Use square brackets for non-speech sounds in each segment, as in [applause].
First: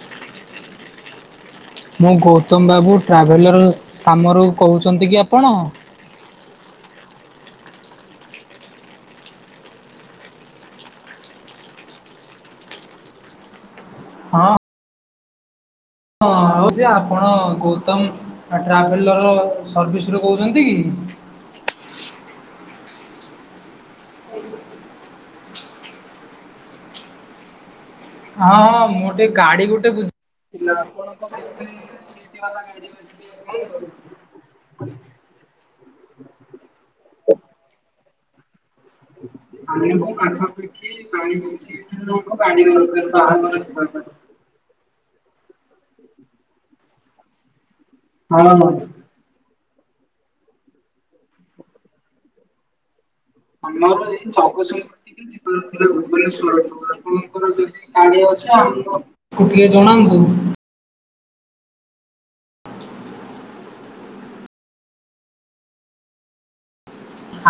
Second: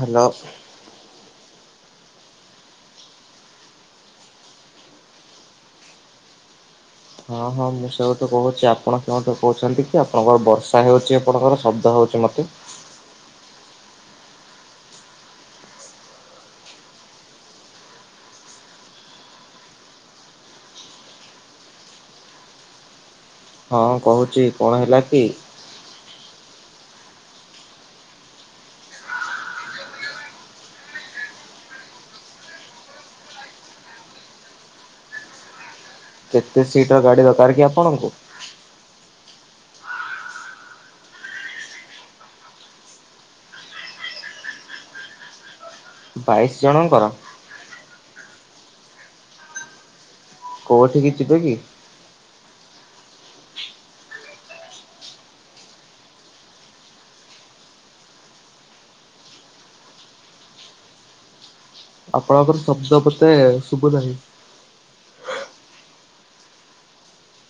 Hello. ମୁଁ ଗୌତମ ବାବୁ traveller କାମରୁ କହୁଛନ୍ତି କି ଆପଣ? ହଁ ହଁ ମୁଁ ସେଉଠୁ କହୁଛି ଆପଣ କେଉଁଠୁ କହୁଛନ୍ତି କି ଆପଣଙ୍କର ବର୍ଷା ହେଉଛି ଆପଣଙ୍କର ଶବ୍ଦ ହେଉଛି ମୋତେ। ହଁ ହଁ ହଉ ଯେ ଆପଣ ଗୌତମ ଅ ଟ୍ରାଭେଲର ସର୍ଭିସରୁୁ କହୁଛନ୍ତି କି? ହଁ କହୁଛି କଣ ହେଲା କି? ହଁ ହଁ ମୁଁ ଟିକେ ଗାଡି ଗୋଟେ ବୁଝିଥିଲା ଆପଣଙ୍କ ପାଇଁ ଗୋଟେ ଶିଟି ବାଲା [unintelligible] କେତେ ସିଟର ଗାଡ଼ି ଦରକାର କି ଆପଣଙ୍କୁ? ହ [inaudible] ବାହାଘର ଯିବା ପାଇଁ। ବାଇଶି ଜଣଙ୍କର? ହଁ ହଁ। କୋଉଠିକି ଯିବେ କି? [inaudible] ଯାଇ ଜଗତସିଂହପୁରଠି। ଯିବାର ଥିଲା ଭୁବନେଶ୍ଵରକୁ ଆପଣଙ୍କର ଯଦି ଗାଡି ଅଛି ଆମ କୁ ଟିକେ ଜଣାନ୍ତୁ। ଆପଣଙ୍କର ଶବ୍ଦ ମତେ ଶୁଭୁ ନାହିଁ।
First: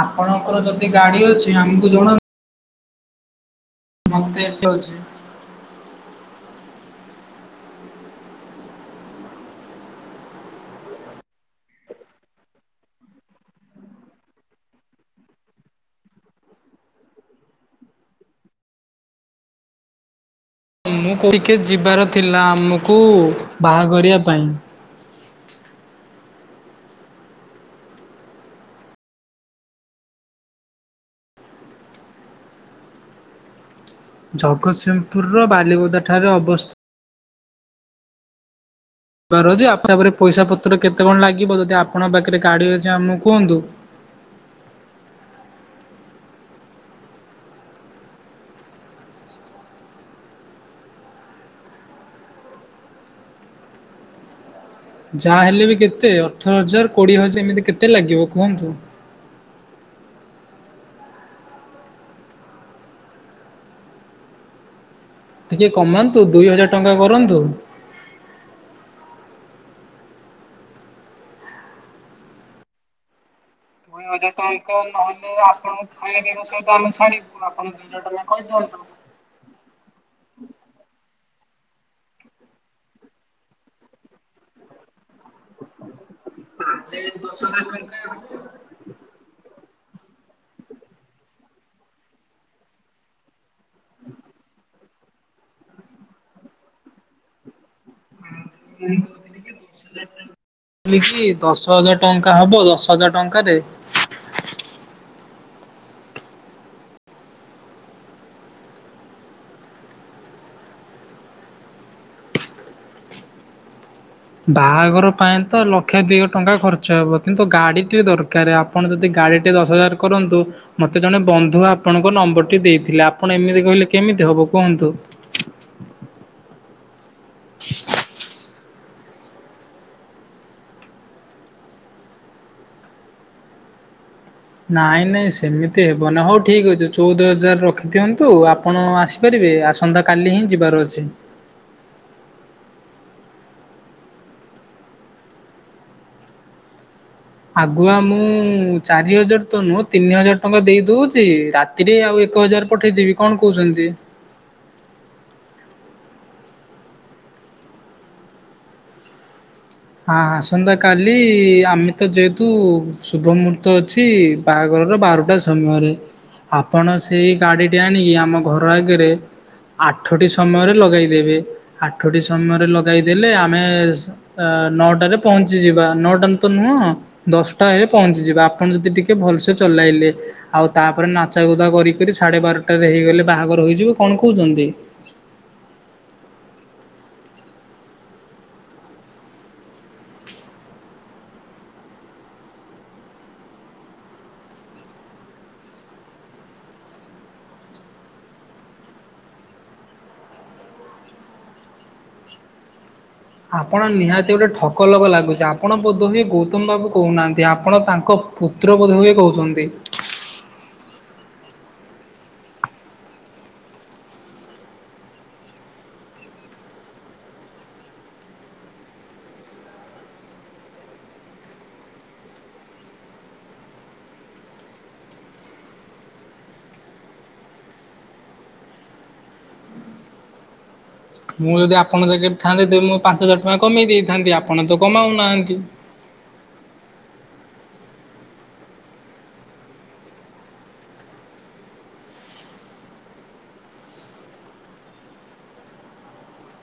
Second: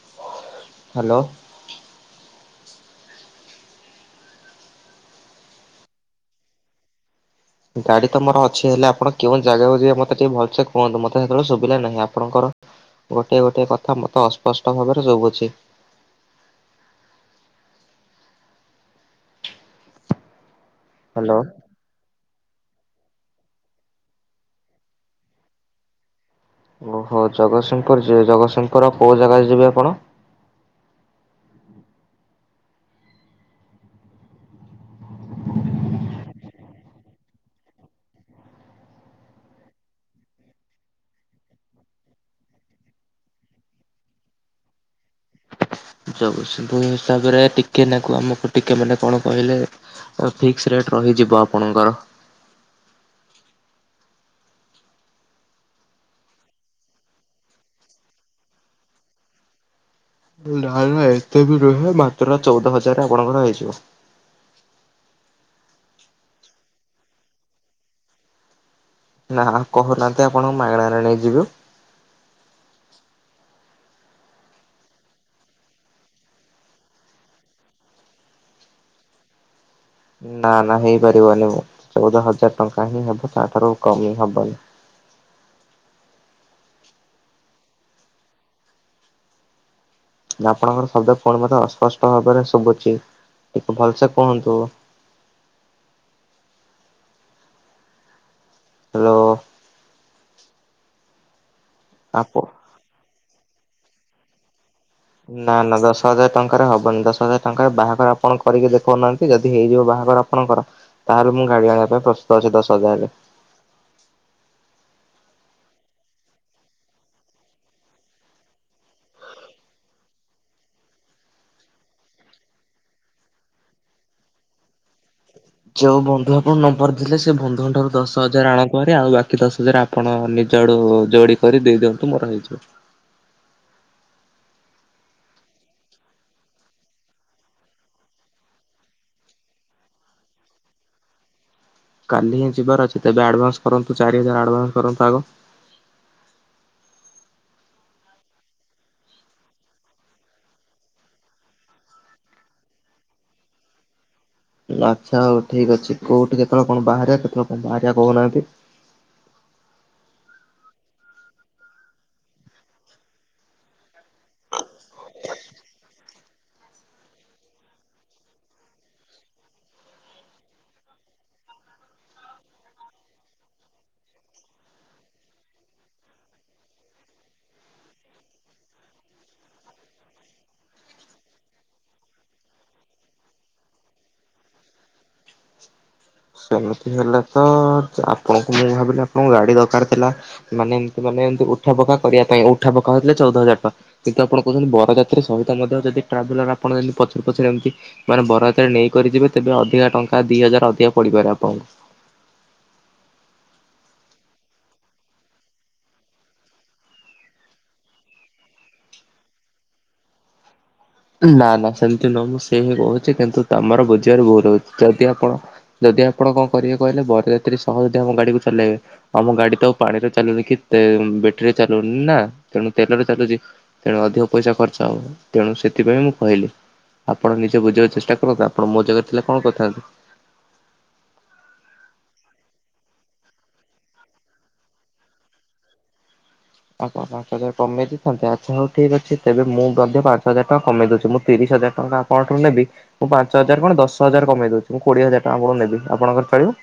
ଆପଣଙ୍କର ଯଦି ହ୍ୟାଲୋ ଗାଡି ଅଛି ଆମକୁ ଜଣାନ୍ ମତେ [unintelligible] ଅଛି। ଗାଡି ତ ମୋର ଅଛି ହେଲେ ଆପଣ କେଉଁ ଜାଗାକୁ ଯିବେ ମତେ ଟିକେ ଭଲସେ କୁହନ୍ତୁ ମତେ ସେତେବେଳେ ଶୁଭିଲା ନାହିଁ ଆପଣଙ୍କର ଗୋଟିଏ ଗୋଟିଏ କଥା ମତେ ଅସ୍ପଷ୍ଟ ଭାବରେ ଶଭୁଛି। ମୁଁ ହ୍ୟାଲୋ ଟିକେ ଯିବାର ଥିଲା ଆମୁକୁ ବାହାଘରିଆ ପାଇଁ ଓହୋ ଜଗତସିଂହପୁର ଯିବେ ଜଗତସିଂହପୁରର କୋଉ ଜାଗା ଯିବେ ଆପଣ? ଜଗତସିଂହପୁରର ବାଲିକୁଦା ଠାରେ ଅବସ୍ଥି ବାର ଯେ ଆପଣଙ୍କ ହିସାବରେ ପଇସା ପତ୍ର କେତେ କଣ ଲାଗିବ ଯଦି ଆପଣଙ୍କ ପାଖରେ ଗାଡ଼ି ଅଛି ଆମୁକୁ କୁହନ୍ତୁ। ଜଗତସିଂହପୁର ହିସାବରେ ଟିକେ ନା କୁ ଆମକୁ ଟିକେ ମାନେ କଣ କହିଲେ ଅ ଫିକ୍ସ ରେଟ ରହିଯିବ ଆପଣଙ୍କର। ଯାହା ହେଲେ ବି କେତେ ଅଠର ହଜାର କୋଡିଏ ହଜାର ଏମିତି କେତେ ଲାଗିବ କୁହନ୍ତୁ। ନା ନା ଏତେ ବି ନୁହେଁ ମାତ୍ର ଚଉଦ ହଜାର ଆପଣଙ୍କର ହେଇଯିବ। ଟିକେ କମାନ୍ତୁ ଦୁଇ ହଜାର ଟଙ୍କା କରନ୍ତୁ। ନା କହୁନାହାନ୍ତି ଆପଣଙ୍କୁ ମାଗଣାରେ ନେଇଯିବୁ ଦୁଇ ହଜାର ଟଙ୍କା ନହେଲେ ଆପଣଙ୍କୁ ଖାଇବା ପିଇବା ସହିତ ଆମେ ଛାଡ଼ିବୁ ଆପଣଙ୍କୁ ଦୁଇ ହଜାର ଟଙ୍କା କହିଦିଅନ୍ତୁ। ନା ନା ହେଇପାରିବନି ଚଉଦ ହଜାର ଟଙ୍କା ହିଁ ହେବ ତାଠାରୁ ଆଉ କମେଇ ହବନି ତାହେଲେ [inaudible] ନା ଆପଣଙ୍କର ଶବ୍ଦ ପୁଣି ମତେ ଅସ୍ପଷ୍ଟ ଭାବରେ ଶୁଭୁଛି ଟିକେ ଭଲସେ କୁହନ୍ତୁ। ମୁଁ ହ୍ୟାଲୋ କହୁଥିଲି କି ଦଶ ହଜାର ଟଙ୍କା [inaudible] ଦଶ ହଜାର ଆପ ଟଙ୍କା ହବ ଦଶ ହଜାର ଟଙ୍କାରେ ନା ନା ଦଶ ହଜାର ଟଙ୍କାରେ ହବନି ଦଶ ହଜାର ଟଙ୍କାରେ ବାହାଘର ଆପଣ କରିକି ଦେଖଉନାହାନ୍ତି ଯଦି ହେଇଯିବ ବାହାଘର ଆପଣଙ୍କର ତାହେଲେ ମୁଁ ଗାଡି ଆଣିବା ପାଇଁ ପ୍ରସ୍ତୁତ ଅଛି ଦଶ ହଜାରରେ। ବାହାଘର ପାଇଁ ତ ଲକ୍ଷେ ଦୁଇ ଟଙ୍କା ଖର୍ଚ୍ଚ ହେବ କିନ୍ତୁ ଗାଡ଼ିଟି ଦରକାର ଆ ଆପଣ ଯଦି ଗାଡ଼ିଟେ ଦଶ ହଜାର କରନ୍ତୁ ମୋତେ ଜଣେ ବନ୍ଧୁ ଆପଣଙ୍କ ନମ୍ବରଟି ଦେଇଥିଲେ ଆପଣ ଏମିତି କହିଲେ କେମିତି ହବ କୁହନ୍ତୁ। ଯୋଉ ବନ୍ଧୁ ଆପଣ ନମ୍ବର ଥିଲେ ସେ ବନ୍ଧୁଙ୍କ ଠାରୁ ଦଶ ହଜାର ଆଣ ପହରେ ଆଉ ବା କି ଦଶ ହଜାର ଆପଣ ନିଜ ଆଡୁ ଯୋଡ଼ି କରି ଦେଇଦିଅନ୍ତୁ ମୋର ହେଇଯିବ। ନାଇଁ ନାଇଁ ସେମିତି ହେବନହି ହଉ ଠିକ୍ ଅଛି ଚଉଦ ହଜାର ରଖିଦିଅନ୍ତୁ ଆପଣ ଆସି ଆସି ପାରିବେ ଆସନ୍ତାକାଲି ହିଁ ଯିବାର ଅଛି। କାଲି ହିଁ ଯିବାର ଅଛି ତେବେ ଆଡ଼ଭାନ୍ସ କରନ୍ତୁ ଚାରି ହଜାର ଆଡ଼ଭାନ୍ସ କରନ୍ତୁ ଆଗ ଆଗୁଆ ମୁଁ ଚାରି ହଜାର ତ ନୁହଁ ତିନି ହଜାର ଟଙ୍କା ଦେଇ ଦଉଛି ରା ତିରେ ଆଉ ଏକ ହଜାର ପଠେଇଦେବି କଣ କହୁଛନ୍ତି। ଆଚ୍ଛା ହଉ ଠିକ ଅଛି କୋଉଠି କେତବେଳେ କଣ ବାହାରିଆ କେତେବେଳେ କଣ ବାହାରି କହୁନାହାନ୍ତି। ହଁ ଆସନ୍ତା କାଲି ଆମେ ତ ଯେହେତୁ ଶୁଭମୂର୍ତ୍ ତ ଅଛି ବାହାଘରର ବାରଟା ସମୟରେ ଆପଣ ସେଇ ଗାଡ଼ିଟି ଆଣିକି ଆମ ଘର ଆଗରେ ଆଠଟି ସମୟରେ ଲଗେଇଦେବେ ଆଠଟି ସମୟରେ ଲଗେଦେଲେ ଆମେ ସ ଅ ନଅଟାରେ ପହଞ୍ଚିଯିବା ନଅଟାନ ତ ନୁହଁ। ଦଶଟା ହେଲେ ପହଞ୍ଚିଯିବା ଆପଣ ଯଦି ଟିକେ ଭଲସେ ଚଲାଇଲେ। ଆଉ ତାପରେ ନାଚାଗୁଦା କରି କରି ସାଢ଼େ ବାରଟାରେ ହେଇଗଲେ ବାହାଘର ହୋଇଯିବ କଣ କହୁଛନ୍ତି। ସେମିତି ହେଲେ ତ ଆପଣଙ୍କୁ ମୁଁ ଭାବିଲି ଆପଣଙ୍କୁ ଗାଡ଼ି ଦରକାର ଥିଲା- ମାନେ ଏମିତି ମାନେ ଏମି଼ତି ଉଠା ବକା କରିବା ପାଇଁ ଉଠା ବକା ହେଇଥିଲେ ଚଉଦ ହଜାର ଟଙ୍କା କିନ୍ତୁ ଆପଣ କହୁଛନ୍ତି ବରଯାତ୍ରୀା ସହିତ ମଧ୍ୟ ଯଦି ଟ୍ରାଭେଲର ଆପଣିତି ପଛରେ ପଛରେ ଏମିତି ମାନେ ବରଯାତ୍ରୀ ନେଇକରି ଯିବେ ତେବେ ଅଧିକା ଟଙ୍କା ଦି ହଜାର ଅଧିକା ପଡିପାରେ ଆପଣଙ୍କୁ ଆପଣ ନିହାତି ଗୋଟେ ଠକ ଲଗ ଲାଗୁଛି ଆପଣ ବୋଧହୁଏ ଗୌତମ ବାବୁ କହୁନାହାନ୍ତି ଆପଣ ତାଙ୍କ ପୁତ୍ର ବୋଧ ହୁଏ କହୁଛନ୍ତି। ନା ନା ସେମିତି ନ ମୁଁ ସେଇ ହଁ କହୁଛି କିନ୍ତୁ ତମର ବୁଝିବାର ଭୁଲ ହଉଛି ଯଦି ଆପଣ ଯଦି ଆପଣ କଣ କରିବେ କହିଲେ ବରଯାତ୍ରୀ ସହ ଯଦି ଆମ ଗାଡ଼ିକୁ ଚଲାଇବେ ଆମ ଗାଡି ତ ଆଉ ପାଣିରେ ଚାଲୁନି କି ତେ ବେଟେରୀରେ ଚାଲୁନି ନା ତେଣୁ ତେଲରେ ଚାଲୁଛି ତେଣୁ ଅଧିକ ପଇସା ଖର୍ଚ୍ଚ ହବ ତେଣୁ ସେ ସେଥିପାଇଁ ମୁଁ କହିଲି ଆପଣ ନିଜେ ବୁଝିବାକୁ ଚେଷ୍ଟା କରନ୍ତୁ ଆପଣ ମୋ ଜାଗାରେ ଥିଲେ କଣ କଥାନ୍ତି ମୁଁ ଯଦି ଆପଣଙ୍କ ଜକେଟ୍ ଥାଆନ୍ତି ତେବେ ମୁଁ ପାଞ୍ଚ ହଜାର ଟଙ୍କା କମେଇ ଦେଇଥାନ୍ତି ଆପଣ ତ କମାଉନାହାଁନ୍ତି। ଆପଣ ହ ପାଞ୍ଚ ହଜାର କମେଇ ଦେଇଥାନ୍ତେ ଆଚ୍ଛା ହଉ ଠିକ ଅଛି ତେବେ ମୁଁ ମଧ୍ୟ ପାଞ୍ଚ ହଜାର ଟଙ୍କା କମେଇ ଦଉଛି ମୁଁ ତିରିଶ ହଜାର ଟଙ୍କା କଣଠୁ ନେବି ମୁଁ ପାଞ୍ଚ ହଜାର କଣ ଦଶ ହଜାର କମେଇ ଦଉଛି ମୁଁ କୋଡିଏ ହଜାର ଟା ଆପଣଙ୍କୁ ନେବି ଆପଣଙ୍କର ଚଳିବ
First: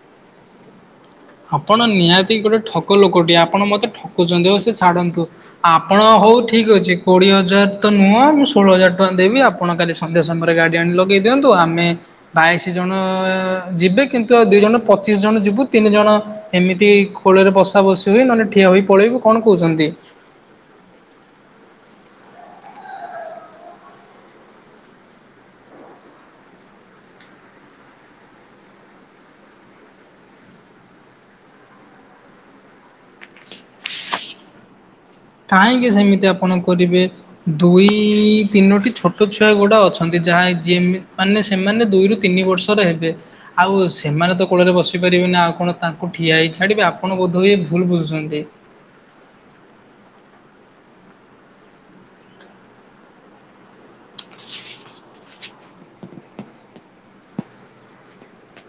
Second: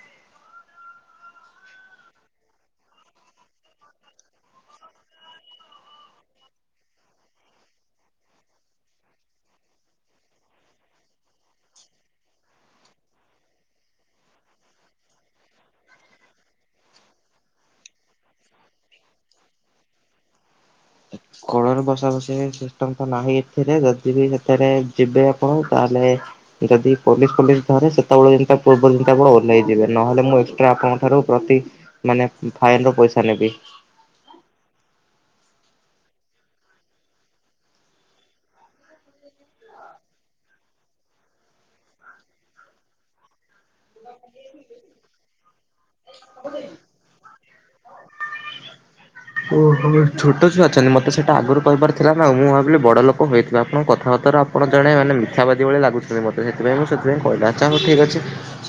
ଆପଣ ନିହାତି ଗୋଟେ ଠକ ଲୋକଟିଏ ଆପଣ ମତେ ଠକୁଛନ୍ତି ଓ ସେ ଛାଡନ୍ତୁ ଆପଣ ହଉ ଠିକ ଅଛି କୋଡିଏ ହଜାର ତ ନୁହଁ ମୁଁ ଷୋହଳ ହଜାର ଟଙ୍କା ଦେବି ଆପ ଆପଣ କାଲି ସନ୍ଧ୍ୟା ସମୟରେ ଗାଡି ଆଣି ଲଗେଇ ଦିଅନ୍ତୁ ଆମେ ବାଇଶି ଜଣ ଯିବେ କିନ୍ତୁଆଉ ଦି ଜଣ ପଚିସି ଜଣ ଯିବୁ ତିନି ଜଣ ଏମିତି କୋଳରେ ବସା ବସିି ହୁଏ ନହେଲେ ଠିଆ ହୋଇ ପଳେଇବୁ କଣ କହୁଛନ୍ତି। କୋଳରେ ବସା ବସି ହେଇଛି ସିଷ୍ଟମ ତ ନାହିଁ ଏଥିରେ ଯଦି ବି ସେଥିରେ ଯିବେ ଆପଣ ତାହେଲେ ଯଦି ପୋଲିସ ଫୋଲିସ ଧରେ ସେତେବେଳେ ଯେମିତି ତା ପୂର୍ବରୁ ଯେମିତି ଆପଣ ଓହ୍ଲାଇଯିବେ ନହେଲେ ମୁଁ ଏକ୍ସଟ୍ରା ଆପଣଙ୍କ ଠାରୁ ପ୍ରତି ମାନେଉ ଫାଇନ ର ପଇସା ନେବି କାହିଁକି ସେମିତି ଆପଣ କରିବେ ଦୁଇ ତିନୋଟି ଛୋଟ ଛୁଆ ଗୁଡା ଅଛନ୍ତି ଯାହା ଜେମିତି ମାନେ ସେମାନେ ଦୁଇରୁ ତିନି ବର୍ଷରେ ହେବେ ଆଉ ସେମାନେ ତ କୋଳରେ ବସିପାରିବେନି ଆଉ କଣ ତାଙ୍କୁ ଠିଆ ହେଇ ଛାଡ଼ିବେ ଆପଣ ବୋଧହୁଏ ଭୁଲ ବୁଝୁଛନ୍ତି। [inaudible] ଓହୋ ଛୋଟ ଛୁଆ ଅଛନ୍ତି ମତେ ସେଇଟା ଆଗରୁ କହିବାର ଥିଲା ନା ମୁଁ ଭାବିଲି ବଡ ଲୋକ ହୋଇଥିବ ଆପଣଙ୍କ କଥାବାତା ର ଆପଣ ଜଣେ ମାନେ ମିଥ୍ୟା ବାଦି ଭଳି ଲାଗୁଛନ୍ତି ମୋତ ସେଥିପାଇଁ ମୁଁ ସେଥିପାଇ କହିଲା ଆଚ୍ଛା ହଉ ଠିକ୍ ଅଛି।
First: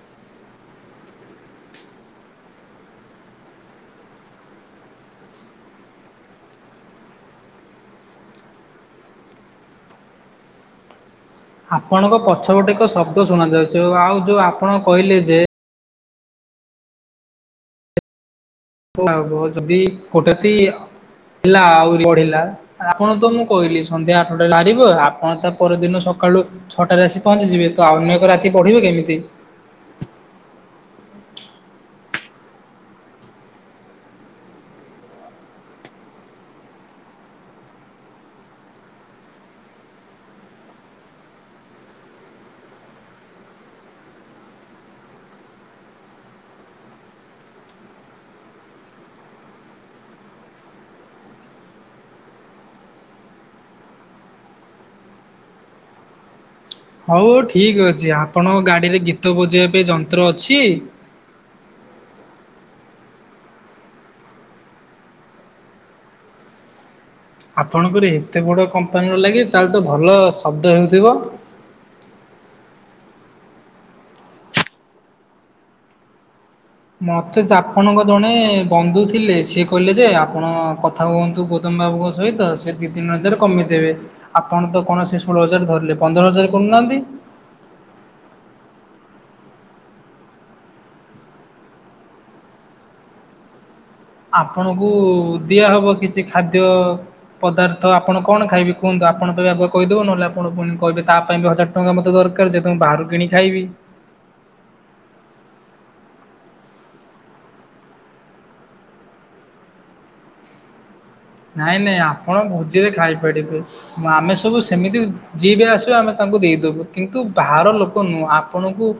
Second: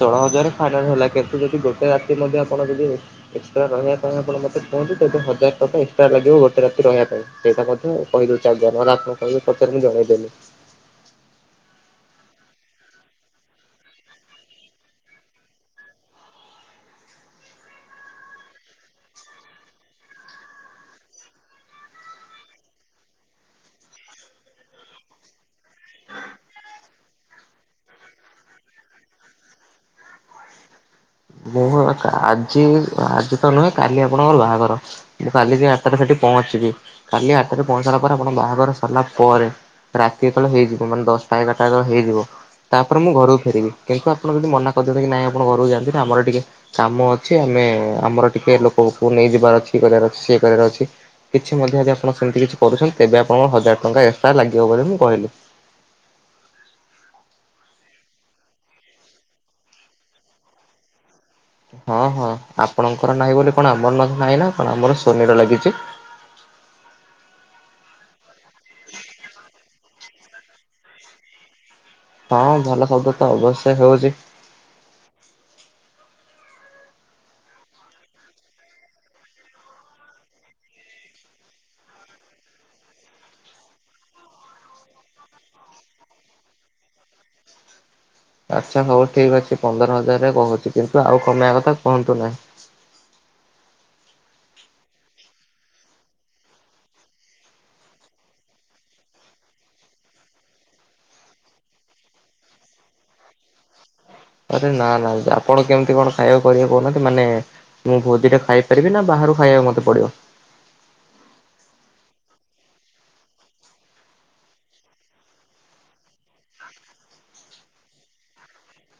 ଷୋହଳ ହଜାର ଖାଇଲା ବେଳୁ ହେଲା କେତେ ଯଦି ଗୋଟେ ରାତି ନେବେ ଆପଣ ଯଦି ଏକ୍ସଟ୍ରା ରହିବା ପାଇଁ ଆପଣ [unintelligible] ହଜାର ଟଙ୍କା ଏକ୍ସଟ୍ରା ଲାଗିବ ଗୋଟେ ରାତି ରହିବା ପାଇଁ ସେଇଟା ମଧ୍ୟ କହିଦଉଛି ଆଜ୍ଞା ନହେନେ ଆପଣ କହିବେ ପଛରେ ମୁଁ ଜାଣିବାକୁ ପାଇଲି। ଆପଣଙ୍କ ପଛ ପଟେ ଏକ ଶବ୍ଦ ଶୁଣ ଯାଉଛି ଓ ଆଉ ଯୋଉ ଆପଣ କହିଲେ ଯେ। [unintelligible] ଯଦି କୋଉଟା ତି ହେଲା ଆଉରି ବଢିଲା। ଆପଣ ତ ମୁଁ କହିଲି ସନ୍ଧ୍ୟା ଆଠଟା ବାହାରିବ ଆପଣ ତା ପରଦିନ ସକାଳୁ। ଛଅଟାରେ ଆସି ପହଞ୍ଚିଯିବେ ତ ଅନ୍ୟ ଏକ ରାତି ପଢିବେ କେମିତି। ମୁହୁ ଏକା ଆଜି ଆଜି ତ ନୁହେଁ କାଲି ଆପଣଙ୍କର ବାହାଘର। ମୁଁ କାଲି ଯାଇ ଆଠଟାରେ ସେଠି ପହଞ୍ଚିବି କାଲି ଆଠଟାରେ ପହଞ୍ଚିସାରିଲା ପରେ ଆପଣ ବାହାଘର ସରିଲା ପରେ। ରାତି ଯେତେବେଳେ ହେଇଯିବ ମାନେ ଦଶଟା ଏଗାରଟା ଯେତେବେଳେ ହେଇଯିବ। ତାପରେ ମୁଁ ଘରକୁ ଫେରିବି କିନ୍ତୁ ଆପଣ ଯଦି ମନା କରିଦିଅନ୍ତେ କି ନାଇଁ ଆପଣ ଘରକୁ ଯାଆନ୍ତିନୀ ଆମର ଟିକେ। କାମ ଅଛି ଆମେ ଆମର ଟିକେ ଲୋକକୁ ନେଇଯିବାର ଅଛି ଇଏ କରିବାର ଅଛି ସିଏ କରିବାର ଅଛି। କିଛି ମଧ୍ୟ ଯଦି ଆପଣ ସେମିତି କିଛି କରୁଛନ୍ତି ତେବେ ଆପଣଙ୍କର ହଜାର ଟଙ୍କା ଏକ୍ସଟ୍ରା ଲାଗିବ ବୋଲି ମୁଁ କହିଲି। ହଉ ଠିକ୍ ଅଛି ଆପଣଙ୍କ ଗାଡିରେ ଗୀତ ବଜେଇବା ପାଇଁ ଯନ୍ତ୍ର ଅଛି। ହଁ ହଁ ଆପଣଙ୍କର ନାହିଁ ବୋଲି କଣ ଆମର ନ ନାହିଁ ନା କଣ ଆମର ସୋନିର ଲାଗିଛି। ଆପଣଙ୍କର ଏତେ ବଡ଼ କମ୍ପାନୀର ଲାଗିଚି ତାହେଲେ ତ ଭଲ ଶବ୍ଦ ହେଉଥିବ। ହଁ ଭଲ ଶବ୍ଦ ତ ଅବଶ୍ୟ ହେଉଛି। ମତେ ଚା ଆପଣଙ୍କ ଜଣେ ବନ୍ଧୁ ଥିଲେ ସିଏ କହିଲେ ଯେ ଆପଣ କ କଥା ହୁଅନ୍ତୁ ଗୌତମ ବାବୁଙ୍କ ସହିତ ସେ ଦି ତିନି ହଜାର କମେଇଦେବେ। ଆପଣ ତ କୌଣସି ଷୋହଳ ହଜାର ଧରିଲେ ପନ୍ଦର ହଜାର କରୁନାହାନ୍ତି। ଆଚ୍ଛା ହଉ ଠିକ୍ ଅଛି ପନ୍ଦର ହଜାରରେ କହୁଛି କିନ୍ତୁ ଆଉ କମେଇବା କଥା କୁହନ୍ତୁ ନାହିଁ। ଆପଣଙ୍କୁ ଦିଆହବ କିଛି ଖାଦ୍ୟ। ପଦାର୍ଥ ଆପଣ କଣ ଖାଇବେ କୁହନ୍ତୁ ଆପଣ ଫେରେ ଆଗୁଆ କହିଦେବ ନହେଲେ ଆପଣ ପୁଣି କହିବେ ତା ପାଇଁ ବି ହଜା ଟଙ୍କା ମୋତେ ଦରକାର ଯେହେତୁ ମୁଁ ବାହାରୁ କିଣି ଖାଇବି। ଆରେ ନା ନା ଆପଣ କେମିତି କଣ ଖାଇବାକୁ କରିବାକୁ କହୁନାହାନ୍ତି ମାନେ। ମୁଁ ଭୋଜି ଟା ଖାଇପାରିବି ନା ବାହାରୁ ଖାଇବାକୁ ମୋତେ ପଡ଼ିବ? ନାଇଁ ନାଇଁ ଆପଣ ଭୋଜିରେ ଖାଇପାରିବେ। ଆମେ ସବୁ ସେମିତି ଯିଏ ବି ଆସିବା ଆମେ ତାଙ୍କୁ ଦେଇଦବୁ କିନ୍ତୁ ବାହାର ଲୋକ ନୁହଁ ଆପଣଙ୍କୁ।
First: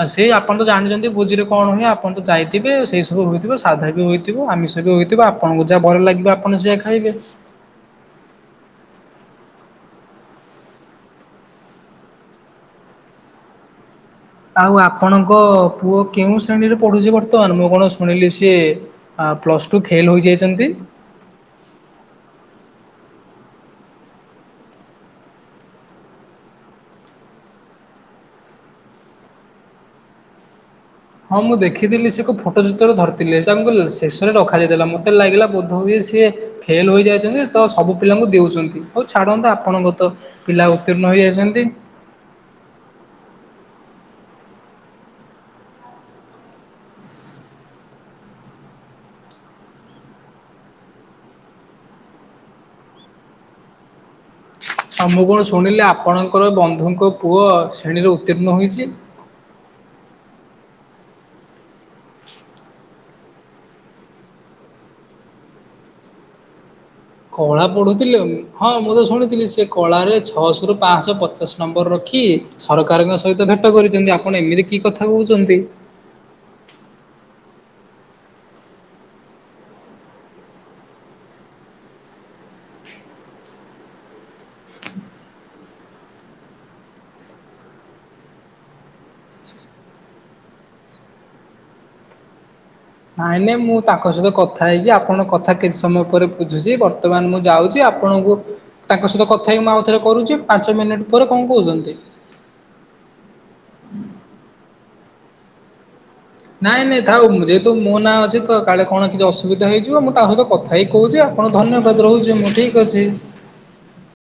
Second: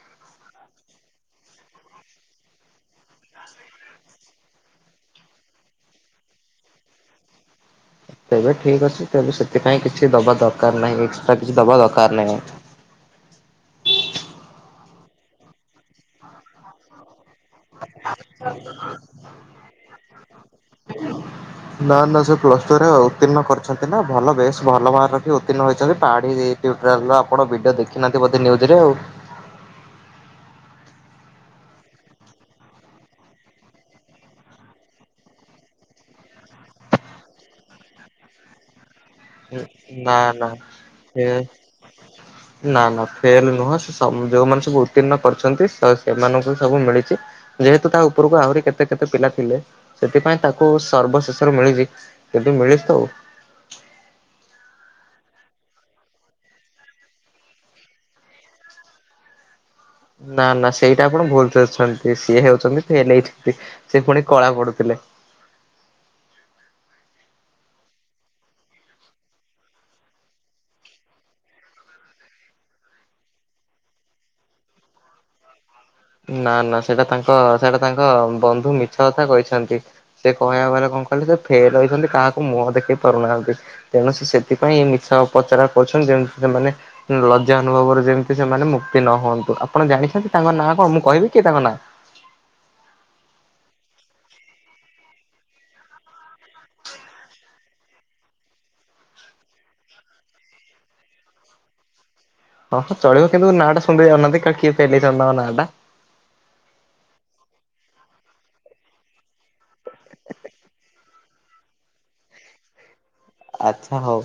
ଆ ସେଇ ଆପଣ ତ ଜାଣିଚନ୍ତି ଭୋଜି ରେ କଣ ହୁଏ ଆପଣ ତ ଯାଇଥିବେ ସେଇ ସବୁ ହୋଇଥିବ ସାଧା ବି ହୋ ଇଥିବ ଆମିଷ ବି ହୋଇଥିବ ଆପଣଙ୍କୁ ଯାହା ଭଲ ଲାଗିବ ଆପଣ ସେୟା ଖାଇବେ। ତେବେ ଠିକ୍ ଅଛି ତେବେ ସେଥିପାଇଁ କିଛି ଦବା ଦରକାର ନାହିଁ ଏକ୍ସଟ୍ରା କିଛି ଦବା ଦରକାର ନାହିଁ। ଆଉ ଆପଣଙ୍କ ପୁଅ କେଉଁ ଶ୍ରେଣୀରେ ପଢୁଛି ବର୍ତ୍ତ ତମାନ ମୁଁ କଣ ଶୁଣିଲି ସିଏ ଆଁ ପ୍ଲସ ଟୁ ଫେଲ ହୋଇଯାଇଚନ୍ତି। ନା ନା ସେ ପ୍ଲସ୍ ଟୁରେ ଉତ୍ତୀର୍ଣ୍ଣ କରିଛନ୍ତି ନା ଭଲ ବେଶ ଭଲ ମାର୍କ ରଖି ଉତ୍ତୀର୍ଣ ହୋଇଚନ୍ତି ପାଢିରେ। ଟ୍ୟୁ୍ଟରାଲର ଆପଣ ଭିଡିଓ ଦେଖିନାହାନ୍ତି ବୋଧେ ନ୍ୟୁଜରେ ଆଉ। ହଁ ମୁଁ ଦେଖିଥିଲି ସେ ଏକ ଫୋଟୋ ଚିତ୍ର ଧରିଥିଲେ ତାଙ୍କୁ ଲ ଶେଷରେ ରଖାଯାଇଥିଲା ମତେ ଲାଗିଲା ବୋଧ ହୁଏ ସିଏ। ଫେଲ୍ ହୋଇଯାଇଚନ୍ତି ତ ସବୁ ପିଲାଙ୍କୁ ଦେଉଚନ୍ତି। ହଉ ଛାଡନ୍ତୁ ଆପଣଙ୍କ ତ ନା ନା ପିଲା ଉତ୍ତୀର୍ଣ୍ଣ ହୋଇଯାଇଚନ୍ତି। ନାଁ ନାଁ ଫେଲ ନୁହଁ ସେ ସ ଉଁ ଯୋଉମାନେ ସବୁ ଉତ୍ତୀର୍ଣ୍ଣ କରିଚନ୍ତି ସ ସେମାନଙ୍କୁ ସବୁ ମିଳିଚି। ଯେହେତୁ ତା ଉପରକୁ ଆହୁରି କେତେ କେତେ ପିଲା ଥିଲେ ସେଥିପାଇଁ ତାକୁ ସର୍ବଶେଷରେ ମିଳିଚି। କିନ୍ତୁ ମିଳିଚି ତ ଆଉ। ଆଉ ମୁଁ କଣ ଶୁଣିଲି ଆପଣଙ୍କର ବନ୍ଧୁଙ୍କ ପୁଅ ଶ୍ରେଣୀରେ ଉତ୍ତୀର୍ଣ୍ଣ ହୋଇଚି। ନା ନା ସେଇଟା ଆପଣ ଭୁଲ ସେ ଶୁଣିଥିବେ ସିଏ ହେଉଚନ୍ତି ଫେଲ ହେଇଚନ୍ତି ସେ ପୁଣି କଳା ପଢୁଥିଲେ। କଳା ପଢୁଥିଲେ ହଁ ମୁଁ ତ ଶୁଣିଥିଲି ସେ କଳାରେ ଛଅଶହରୁ ପାନ୍ସ ପଚାଶ ନମ୍ବର ରଖି। ସରକାରଙ୍କ ସହିତ ଭେଟ କରିଚନ୍ତି ଆପଣ ଏମିତି କି କଥା କହୁଚନ୍ତି। ନା ନା ସେଇଟା ତାଙ୍କ ସେଇଟା ତାଙ୍କ ବନ୍ଧୁ ମିଛ କଥା କହିଛନ୍ତି। ସେ କହିବା କଥା କଣ କହିଲ ସେ ଫେଲ ହୋଇଚନ୍ତି କାହାକୁ ମୁହଁ ଦେଖେଇ ପାରୁନାହାନ୍ତି। ତେଣୁ ସେ ସେଥିପାଇଁ ମିଛ ପ୍ରଚାର କରୁଛନ୍ତି ଯେମିତି ସେମାନେ। ଲଜ୍ଜା ଅନୁଭବରେ ଯେମିତି ସେମାନେ ମୁକ୍ତି ନ ହୁଅନ୍ତୁ ଆପଣ ଜାଣିଛନ୍ତି ତାଙ୍କ ନାଁ କଣ ମୁଁ କହିବି କି ତାଙ୍କ ନାଁ? ନାଇଁ ନାଇଁ ମୁଁ ତାଙ୍କ ସହିତ କଥା ହେଇକି ଆପଣ କଥା କିଛି ସମୟ ପରେ ବୁଝୁଚି ବର୍ତ୍ତମାନ ମୁଁ ଯାଉଚି ଆ ଆପଣଙ୍କୁ ତାଙ୍କ ସହିତ କଥା ହେଇକି ମୁଁ ଆଉ ଥରେ କରୁଚି ପାଞ୍ଚ ମିନିଟ ପରେ କଣ କହୁଚନ୍ତି। ହଁ ହଁ ଚଳିବ କିନ୍ତୁ ନାଁ ଟା ଶୁଣି ଦେଇଥାଉନାହାନ୍ତି କାଳେ କିଏ ଫେଲ ହେଇଚନ୍ତି ତାଙ୍କ ନାଁ ଟା। ନାଇଁ ନାଇଁ ଥାଉ ଯେହେତୁ ମୋ ନାଁ ଅଛି ତ କାଳେ କଣ କିଛି ଅସୁବିଧା ହେଇଯିବ ମୁଁ ତାଙ୍କ ସହିତ କଥା ହେଇ କହୁଚି ଆପଣ ଧନ୍ୟବାଦ ରହୁଚି ମୁଁ ଠିକ୍ ଅଛି। ଆଚ୍ଛା ହଉ।